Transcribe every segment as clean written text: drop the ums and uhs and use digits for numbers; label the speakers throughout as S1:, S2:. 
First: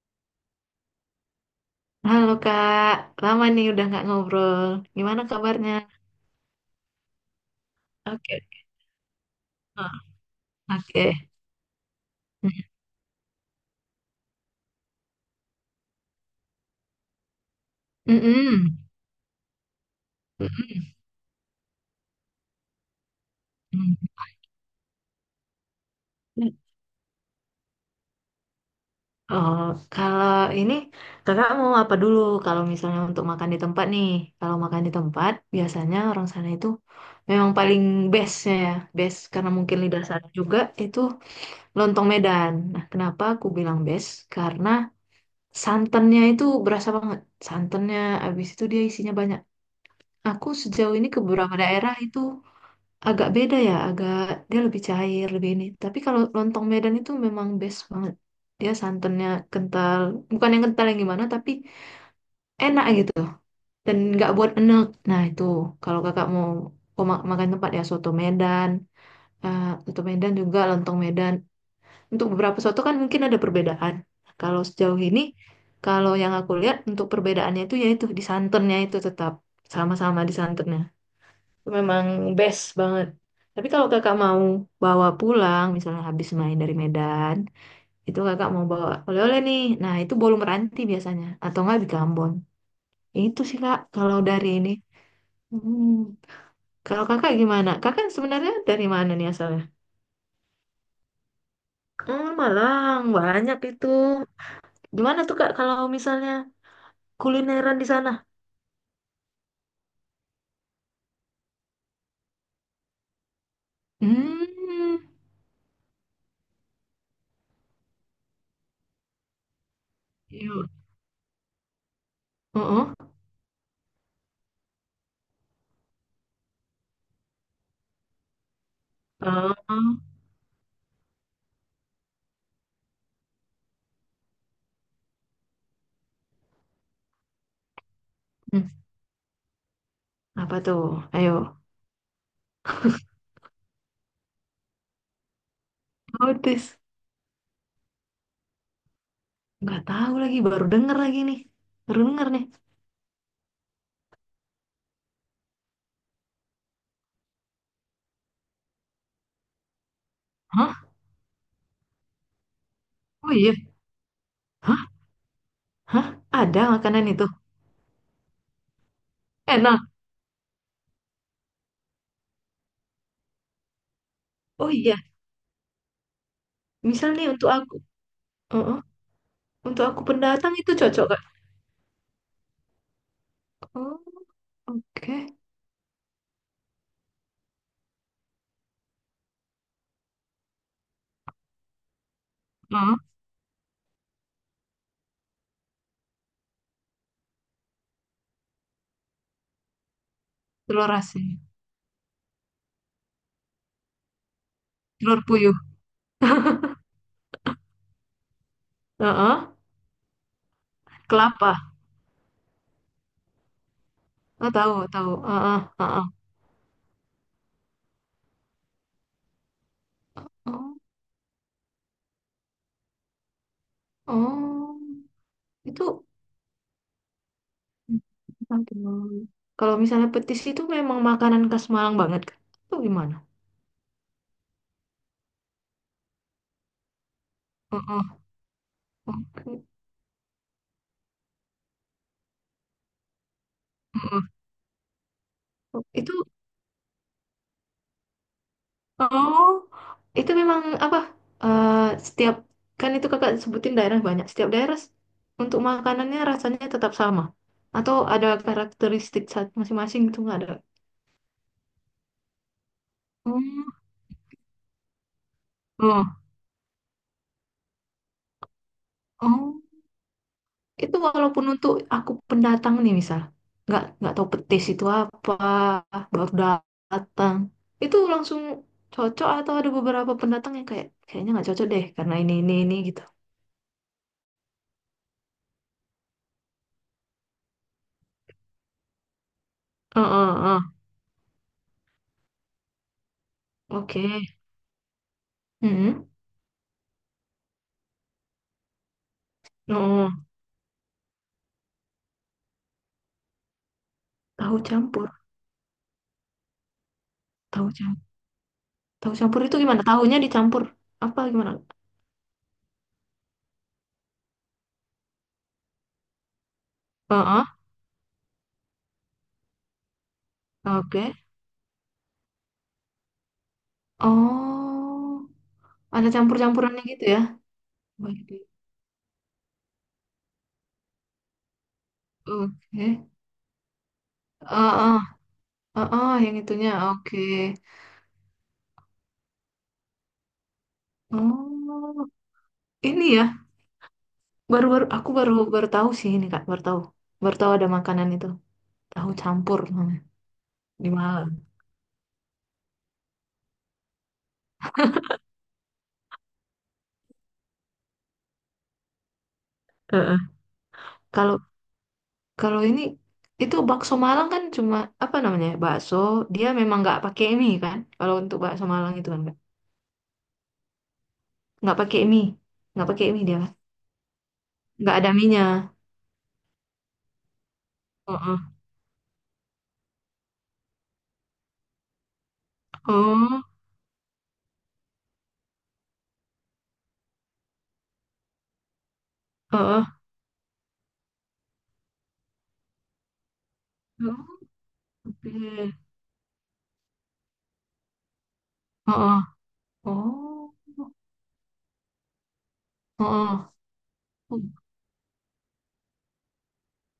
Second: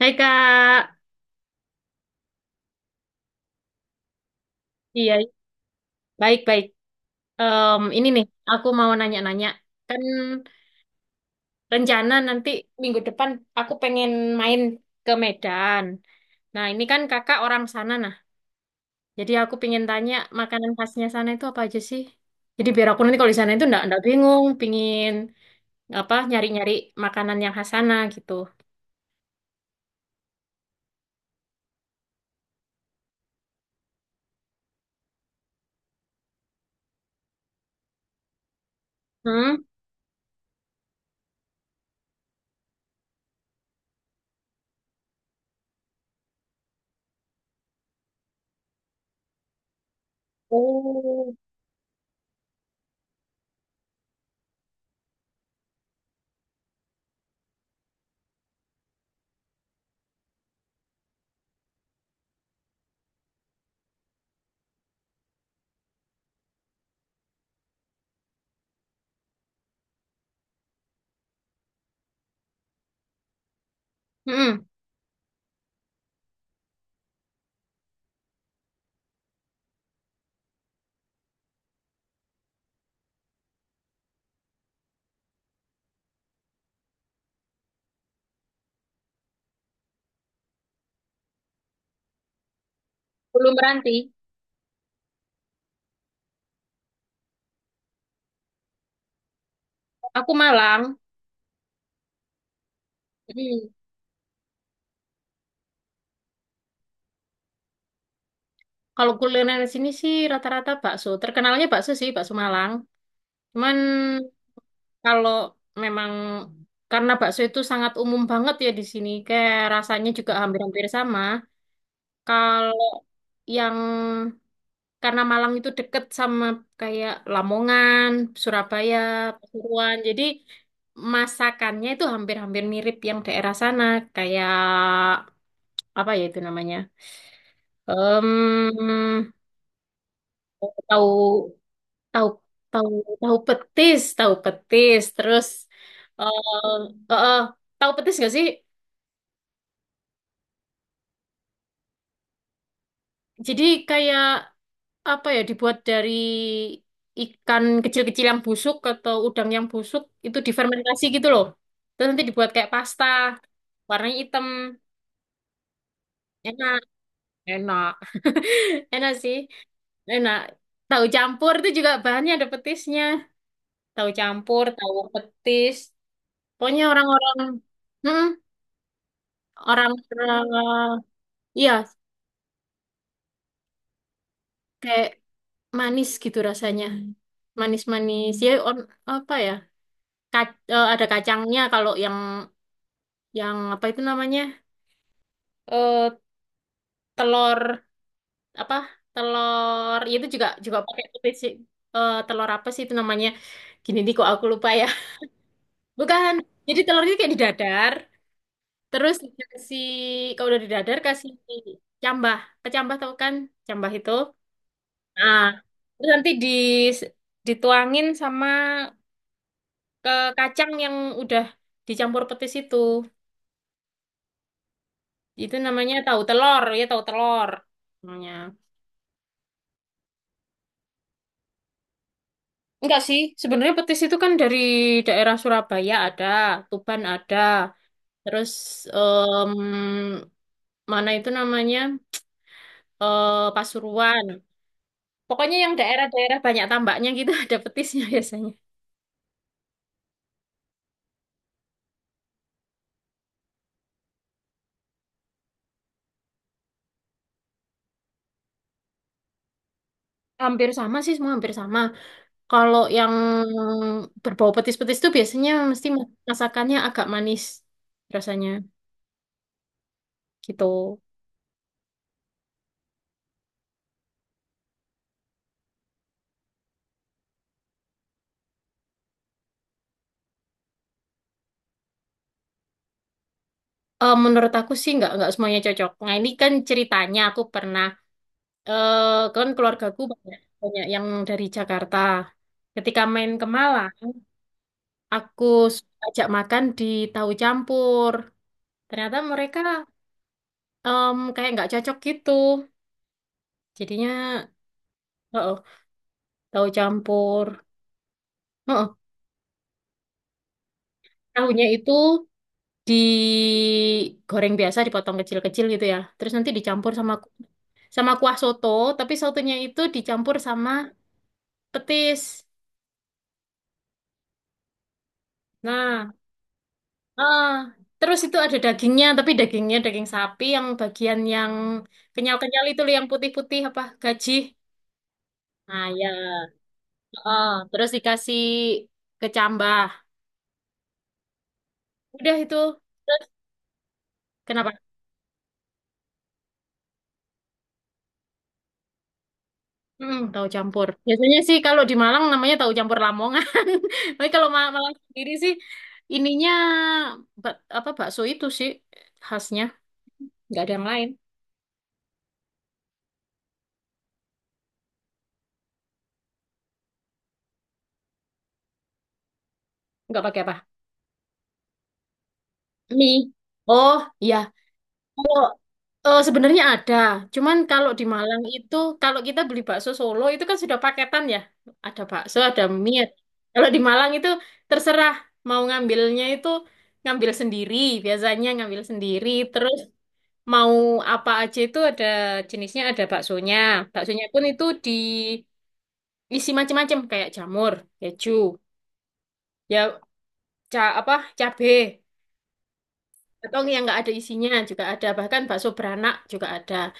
S1: Hai Kak,
S2: Halo Kak, lama nih udah nggak ngobrol.
S1: iya
S2: Gimana kabarnya?
S1: baik-baik. Ini nih,
S2: Oke.
S1: aku mau nanya-nanya.
S2: Oh,
S1: Kan
S2: oke.
S1: rencana nanti minggu depan aku pengen main ke Medan. Nah ini kan kakak orang sana nah.
S2: Mm-mm.
S1: Jadi aku pengen tanya makanan
S2: Mm-mm.
S1: khasnya sana itu apa aja sih? Jadi biar aku nanti kalau di sana itu enggak bingung, pingin apa
S2: Mm.
S1: nyari-nyari makanan yang khas sana gitu.
S2: Oh, kalau ini kakak mau apa dulu? Kalau misalnya untuk makan di tempat nih, kalau makan di tempat biasanya orang sana itu memang paling bestnya ya, best karena
S1: Hmm?
S2: mungkin lidah sana juga itu lontong Medan. Nah, kenapa aku bilang best? Karena santannya itu berasa banget. Santannya, abis itu dia isinya banyak. Aku sejauh ini ke
S1: Oh.
S2: beberapa daerah itu agak beda ya, agak dia lebih cair, lebih ini. Tapi kalau lontong Medan itu memang best banget. Dia santannya kental, bukan yang kental yang gimana, tapi enak gitu. Dan nggak buat enek. Nah itu kalau kakak mau makan tempat ya soto Medan, soto Medan juga lontong Medan. Untuk beberapa soto kan mungkin ada perbedaan. Kalau
S1: Mm-mm.
S2: sejauh ini, kalau yang aku lihat untuk perbedaannya itu yaitu di santannya itu tetap sama-sama di santannya memang best banget. Tapi kalau kakak mau bawa pulang, misalnya habis main dari Medan, itu kakak mau bawa oleh-oleh nih. Nah, itu bolu meranti biasanya, atau nggak di Ambon. Itu
S1: Belum
S2: sih kak,
S1: berhenti.
S2: kalau dari ini. Hmm. Kalau kakak gimana? Kakak sebenarnya dari mana nih asalnya?
S1: Aku Malang.
S2: Hmm, Malang, banyak
S1: Hmm.
S2: itu. Gimana tuh kak kalau misalnya kulineran di sana?
S1: Kalau kuliner di sini sih rata-rata bakso. Terkenalnya bakso sih, bakso Malang. Cuman
S2: Hmm,
S1: kalau memang karena bakso itu sangat umum banget ya di sini, kayak rasanya juga
S2: yuk.
S1: hampir-hampir sama. Kalau
S2: Oh, oh.
S1: yang karena Malang itu deket sama kayak Lamongan, Surabaya, Pasuruan,
S2: Oh,
S1: jadi masakannya itu hampir-hampir mirip yang daerah sana, kayak apa ya itu namanya?
S2: hmm,
S1: Em,
S2: apa tuh?
S1: Tahu
S2: Ayo.
S1: tahu tahu tahu petis terus eh
S2: Notice.
S1: eh, eh, tahu petis nggak sih
S2: Nggak tahu lagi, baru denger lagi nih. Baru denger nih.
S1: jadi kayak apa ya dibuat dari ikan kecil-kecil yang busuk atau udang yang busuk itu
S2: Hah?
S1: difermentasi gitu loh terus nanti dibuat kayak pasta
S2: Oh iya.
S1: warnanya hitam
S2: Hah? Hah? Ada
S1: enak
S2: makanan itu.
S1: enak enak sih
S2: Enak.
S1: enak tahu campur itu juga bahannya ada petisnya tahu campur
S2: Oh iya.
S1: tahu petis pokoknya
S2: Misal nih
S1: orang-orang
S2: untuk aku.
S1: hmm,
S2: Heeh. Untuk
S1: orang
S2: aku pendatang itu
S1: eh,
S2: cocok, Kak.
S1: Iya,
S2: Oh,
S1: kayak
S2: oke.
S1: manis gitu rasanya. Manis-manis. Ya, on, apa ya? Ada kacangnya kalau yang
S2: Heeh.
S1: yang apa itu namanya? Eh telur apa? Telur ya itu juga juga
S2: Telur
S1: pakai
S2: asin.
S1: putih sih. Eh, telur apa sih itu namanya? Gini nih kok aku lupa ya.
S2: Telur puyuh.
S1: Bukan. Jadi telurnya kayak didadar, terus
S2: Heeh.
S1: dikasih kalau udah didadar kasih
S2: Kelapa.
S1: cambah. Kecambah tau kan? Cambah itu.
S2: Oh, tahu, tahu.
S1: Nah,
S2: Heeh, heeh.
S1: terus nanti di dituangin sama ke kacang
S2: Oh,
S1: yang udah dicampur petis itu.
S2: oh.
S1: Itu
S2: Itu
S1: namanya tahu telur, ya tahu telur namanya.
S2: aduh. Kalau misalnya petis itu memang makanan khas Malang banget, Kak. Itu
S1: Enggak
S2: gimana?
S1: sih, sebenarnya petis itu kan dari daerah Surabaya ada, Tuban ada,
S2: Heeh.
S1: terus
S2: Oke.
S1: em, mana itu namanya eh,
S2: Heeh.
S1: Pasuruan. Pokoknya yang
S2: Itu
S1: daerah-daerah banyak tambaknya gitu ada petisnya biasanya.
S2: oh, itu memang apa? eh, Setiap kan itu kakak sebutin daerah banyak. Setiap daerah untuk makanannya rasanya tetap sama, atau ada karakteristik saat masing-masing gitu nggak ada?
S1: Hampir sama sih, semua hampir sama. Kalau yang
S2: Hmm.
S1: berbau petis-petis itu biasanya mesti
S2: Oh,
S1: masakannya agak manis rasanya
S2: oh,
S1: gitu.
S2: itu walaupun untuk aku pendatang nih misal, nggak tahu petis itu apa, baru datang, itu langsung cocok atau ada beberapa pendatang yang kayak kayaknya nggak cocok deh karena ini gitu.
S1: Eh, menurut aku sih nggak semuanya cocok. Nah ini kan ceritanya aku pernah eh kan keluargaku
S2: Oh, oh,
S1: banyak
S2: oh.
S1: banyak yang dari Jakarta. Ketika main ke Malang,
S2: Oke.
S1: aku
S2: Hmm.
S1: ajak makan di tahu campur. Ternyata mereka
S2: Oh.
S1: kayak nggak cocok gitu. Jadinya
S2: Tahu campur,
S1: oh, tahu campur.
S2: tahu campur.
S1: Oh
S2: Tahu campur itu gimana? Tahunya dicampur apa gimana?
S1: tahunya itu digoreng biasa, dipotong kecil-kecil gitu ya. Terus nanti dicampur
S2: Heeh,
S1: sama kuah soto, tapi sotonya itu dicampur sama
S2: oke.
S1: petis.
S2: Oh, ada
S1: Nah,
S2: campur-campurannya gitu ya.
S1: ah, terus
S2: Oke.
S1: itu ada dagingnya, tapi dagingnya daging sapi yang bagian yang kenyal-kenyal itu
S2: Oke.
S1: loh, yang putih-putih apa gaji.
S2: Heeh,
S1: Nah, ya.
S2: heeh, yang itunya oke.
S1: Oh, terus dikasih kecambah.
S2: Oh,
S1: Udah itu.
S2: ini
S1: Terus
S2: ya.
S1: kenapa?
S2: Baru-baru aku baru baru tahu sih ini Kak, baru tahu. Baru tahu ada makanan itu. Tahu campur namanya
S1: Hmm, tahu campur.
S2: di Malang.
S1: Biasanya sih kalau di Malang namanya tahu campur Lamongan. Tapi kalau Malang sendiri sih ininya bak- apa bakso itu sih khasnya,
S2: Heeh.
S1: nggak ada yang lain.
S2: Kalau kalau ini itu bakso Malang kan cuma apa namanya? Ya, bakso dia memang nggak pakai mie kan? Kalau untuk bakso Malang itu kan
S1: Nggak pakai apa?
S2: nggak pakai mie nggak pakai mie
S1: Mie.
S2: dia
S1: Oh, iya.
S2: nggak ada mie.
S1: Eh, sebenarnya ada, cuman kalau di
S2: Heeh.
S1: Malang itu, kalau kita beli bakso Solo itu kan sudah paketan ya, ada bakso, ada mie.
S2: Oh,
S1: Kalau di Malang itu terserah mau ngambilnya itu ngambil sendiri, biasanya ngambil sendiri. Terus
S2: heeh.
S1: mau apa aja itu ada jenisnya, ada baksonya. Baksonya
S2: Oh,
S1: pun itu
S2: oke.
S1: diisi
S2: Heeh.
S1: macam-macam kayak jamur, keju, ya
S2: Oh.
S1: ca apa cabe
S2: Heeh.
S1: atau yang nggak ada
S2: Oh,
S1: isinya juga ada, bahkan bakso beranak juga ada.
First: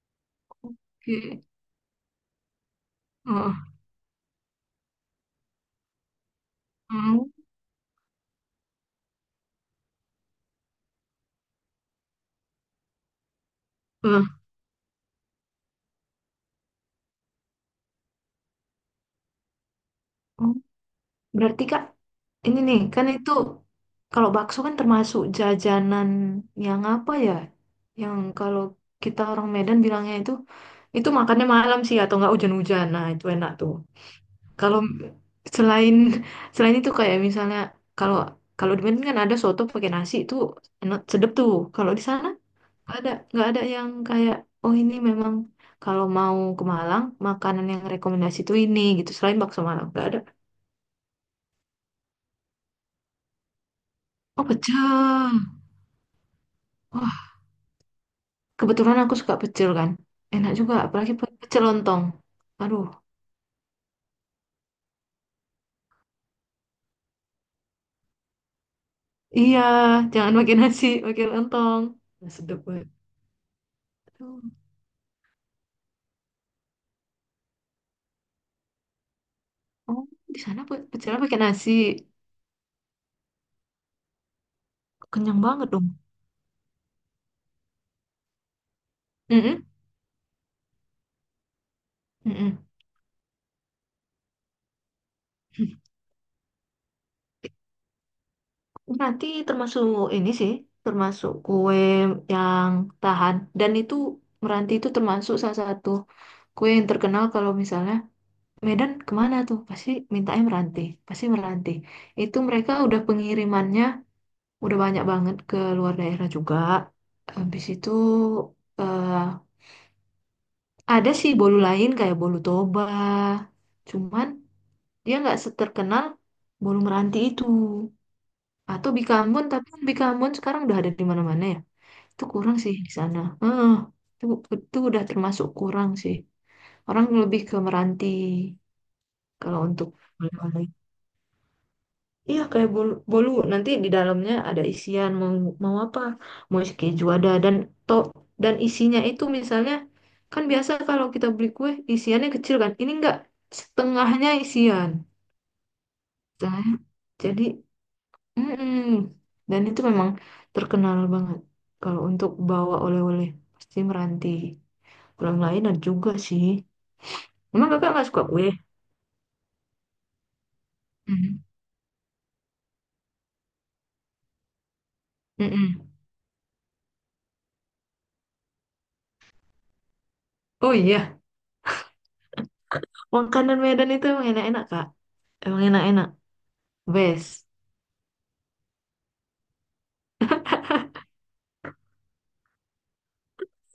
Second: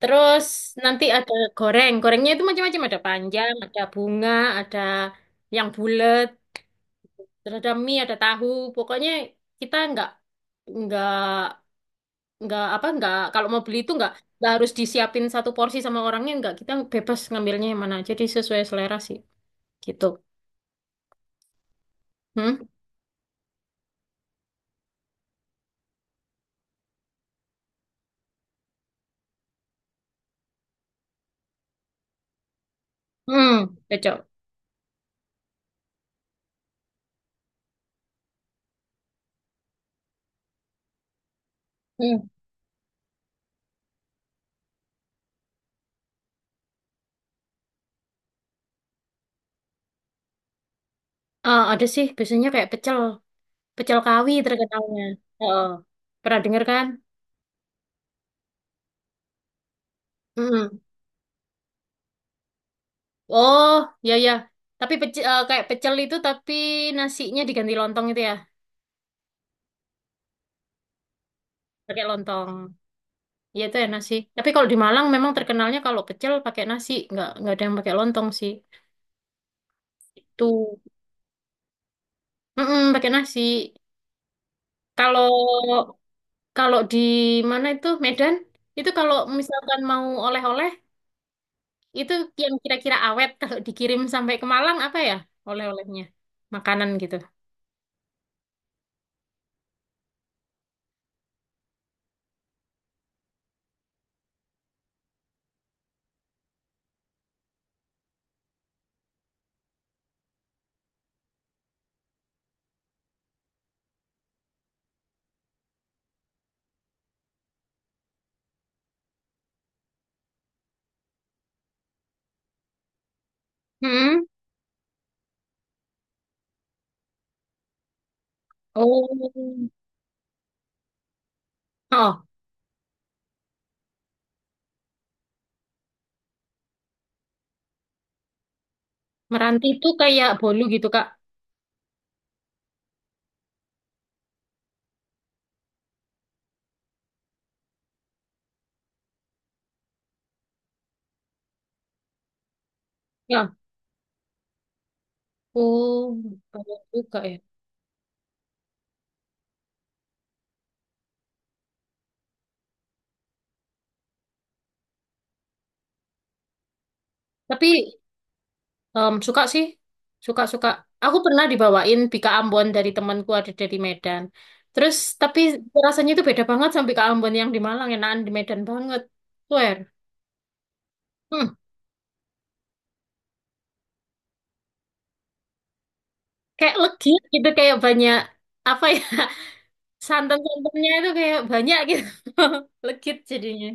S1: Terus nanti
S2: oke.
S1: ada goreng. Gorengnya itu macam-macam. Ada panjang,
S2: Heeh.
S1: ada bunga, ada yang bulat,
S2: Hmm.
S1: terus ada mie, ada tahu. Pokoknya kita nggak nggak apa nggak kalau mau beli itu
S2: Heeh.
S1: nggak harus disiapin satu porsi sama orangnya nggak kita bebas ngambilnya yang mana. Jadi sesuai selera sih gitu.
S2: Oh. Berarti kak ini
S1: Hmm,
S2: nih kan itu kalau bakso kan termasuk jajanan yang apa ya yang kalau kita orang Medan bilangnya itu makannya malam sih atau nggak hujan-hujan nah itu enak tuh.
S1: hmm, pecel.
S2: Kalau selain selain itu kayak misalnya kalau kalau di Medan kan ada soto pakai nasi itu enak sedep tuh. Kalau di
S1: Hmm.
S2: sana nggak ada yang kayak oh ini memang kalau mau ke Malang makanan yang rekomendasi tuh ini gitu. Selain bakso Malang nggak ada.
S1: Ah, ada sih biasanya kayak pecel pecel kawi
S2: Oh
S1: terkenalnya.
S2: pecel.
S1: Oh, pernah dengar kan?
S2: Wah, kebetulan aku suka pecel kan. Enak juga
S1: Hmm.
S2: apalagi pecel lontong. Aduh,
S1: Oh, ya ya. Tapi pecel, kayak pecel itu tapi nasinya diganti lontong itu ya.
S2: iya jangan pakai nasi pakai lontong.
S1: Pakai
S2: Nah,
S1: lontong.
S2: sedep banget.
S1: Iya itu enak sih.
S2: Aduh.
S1: Tapi kalau di Malang memang terkenalnya kalau pecel pakai nasi, nggak ada yang pakai lontong sih.
S2: Oh, di
S1: Itu,
S2: sana pecelnya pakai nasi
S1: pakai nasi. Kalau
S2: kenyang banget dong.
S1: kalau di mana itu Medan, itu kalau
S2: Mm-mm,
S1: misalkan mau oleh-oleh, itu yang
S2: mm-mm.
S1: kira-kira awet kalau dikirim sampai ke Malang apa ya oleh-olehnya? Makanan gitu.
S2: Hmm. Nanti termasuk ini sih, termasuk kue yang tahan. Dan itu meranti itu termasuk salah satu kue yang terkenal kalau misalnya Medan kemana tuh? Pasti mintanya meranti, pasti meranti. Itu mereka udah pengirimannya udah banyak banget ke luar daerah juga. Habis itu eh, ada sih bolu lain kayak bolu Toba.
S1: Mm-mm.
S2: Cuman dia nggak seterkenal bolu meranti itu. Atau Bikambon, tapi
S1: Oh.
S2: kan Bikambon sekarang udah ada di mana-mana ya.
S1: Oh,
S2: Itu kurang sih di sana. Heeh, itu, itu udah termasuk kurang sih. Orang lebih ke Meranti kalau
S1: meranti itu
S2: untuk
S1: kayak bolu
S2: oleh-oleh.
S1: gitu, Kak.
S2: Iya kayak bolu, bolu. Nanti di dalamnya ada isian mau mau apa? Mau isi keju ada dan to dan isinya itu misalnya kan biasa kalau kita beli kue isiannya kecil kan. Ini enggak
S1: Ya.
S2: setengahnya isian.
S1: Oh,
S2: Setengahnya.
S1: banyak juga ya.
S2: Jadi mm-mm. Dan itu memang terkenal banget. Kalau untuk bawa oleh-oleh, pasti Meranti. Kurang lain ada juga sih.
S1: Tapi
S2: Emang kakak nggak suka kue?
S1: suka sih, suka-suka. Aku
S2: Mm.
S1: pernah dibawain bika Ambon dari temanku ada dari Medan. Terus tapi
S2: Mm-mm.
S1: rasanya itu beda banget sama bika Ambon yang di Malang, enakan di Medan banget. Swear.
S2: Oh iya,
S1: Hmm,
S2: makanan Medan itu emang enak-enak, Kak. Emang enak-enak.
S1: kayak legi
S2: Best.
S1: gitu, kayak banyak apa ya santan-santannya itu kayak banyak gitu. Legit jadinya.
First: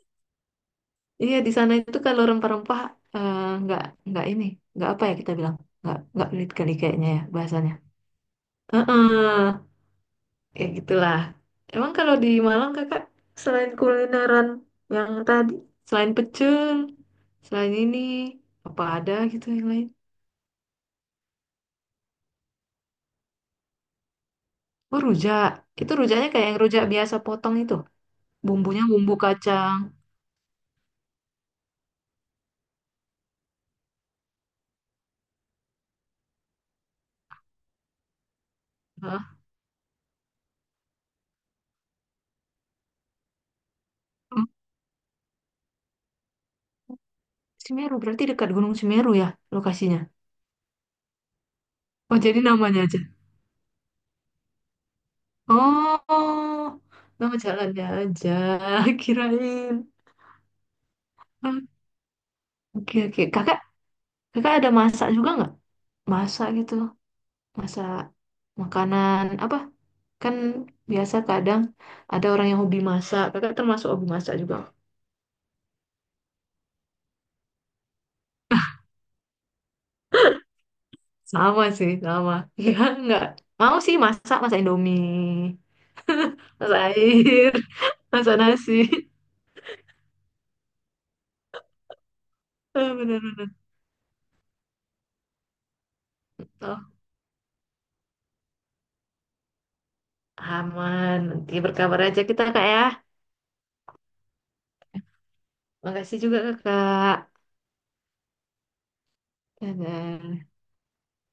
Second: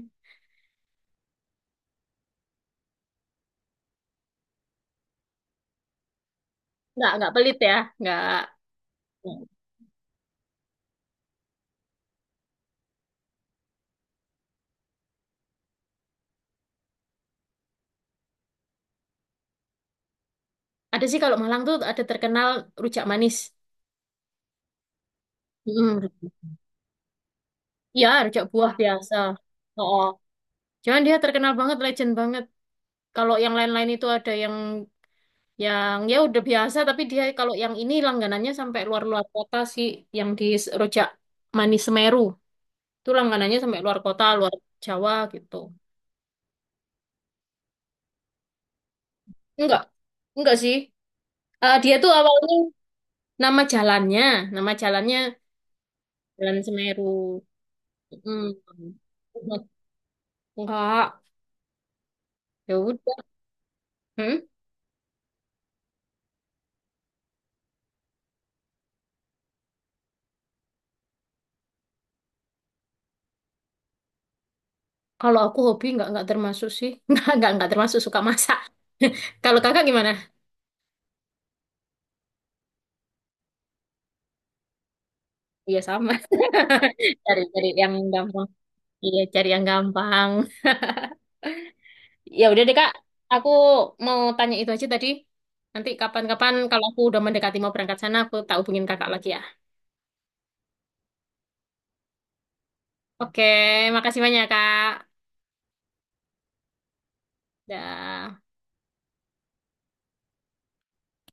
S2: Iya, di sana itu kalau rempah-rempah eh, nggak nggak ini, nggak apa ya kita bilang, nggak pelit kali kayaknya ya
S1: Nggak pelit
S2: bahasanya.
S1: ya, nggak.
S2: Heeh. Ya gitulah. Emang kalau di Malang kakak selain kulineran yang tadi, selain pecel, selain ini apa ada gitu yang lain?
S1: Ada sih kalau Malang tuh ada terkenal rujak manis.
S2: Oh rujak. Itu
S1: Hmm.
S2: rujaknya kayak yang rujak biasa potong itu.
S1: Ya, rujak buah
S2: Bumbunya bumbu
S1: biasa.
S2: kacang.
S1: Oh, cuman dia terkenal banget, legend banget. Kalau yang lain-lain itu ada yang ya udah biasa, tapi dia kalau yang ini langganannya sampai luar-luar
S2: Hah?
S1: kota sih, yang di Rojak Manis Semeru. Itu langganannya sampai luar kota,
S2: Hmm,
S1: luar Jawa gitu.
S2: Semeru berarti dekat Gunung Semeru ya
S1: Enggak,
S2: lokasinya.
S1: enggak sih. Eh, dia tuh
S2: Oh jadi
S1: awalnya
S2: namanya aja.
S1: nama jalannya, nama jalannya Jalan
S2: Oh,
S1: Semeru.
S2: nama jalannya aja.
S1: Hmm.
S2: Kirain.
S1: Enggak,
S2: Ah,
S1: ya
S2: oke oke.
S1: udah.
S2: Kakak,
S1: Hmm?
S2: kakak ada masak juga nggak? Masak gitu. Masak makanan apa? Kan biasa kadang ada orang yang hobi masak. Kakak termasuk hobi masak juga.
S1: Kalau aku hobi enggak termasuk sih. Enggak termasuk suka masak. Kalau kakak gimana?
S2: Sama sih, sama. Ya nggak. Mau sih masak, masak Indomie,
S1: Iya sama.
S2: masak
S1: Cari
S2: air,
S1: cari yang
S2: masak
S1: gampang.
S2: nasi.
S1: Iya, cari yang gampang. Ya udah deh
S2: Eh,
S1: Kak, aku
S2: bener-bener.
S1: mau tanya itu aja tadi. Nanti kapan-kapan kalau
S2: Oh,
S1: aku udah mendekati mau berangkat sana, aku tak hubungin Kakak lagi ya.
S2: aman. Nanti berkabar aja kita, Kak, ya.
S1: Oke, makasih banyak Kak.
S2: Makasih juga, Kakak.
S1: Dah.
S2: Dadah.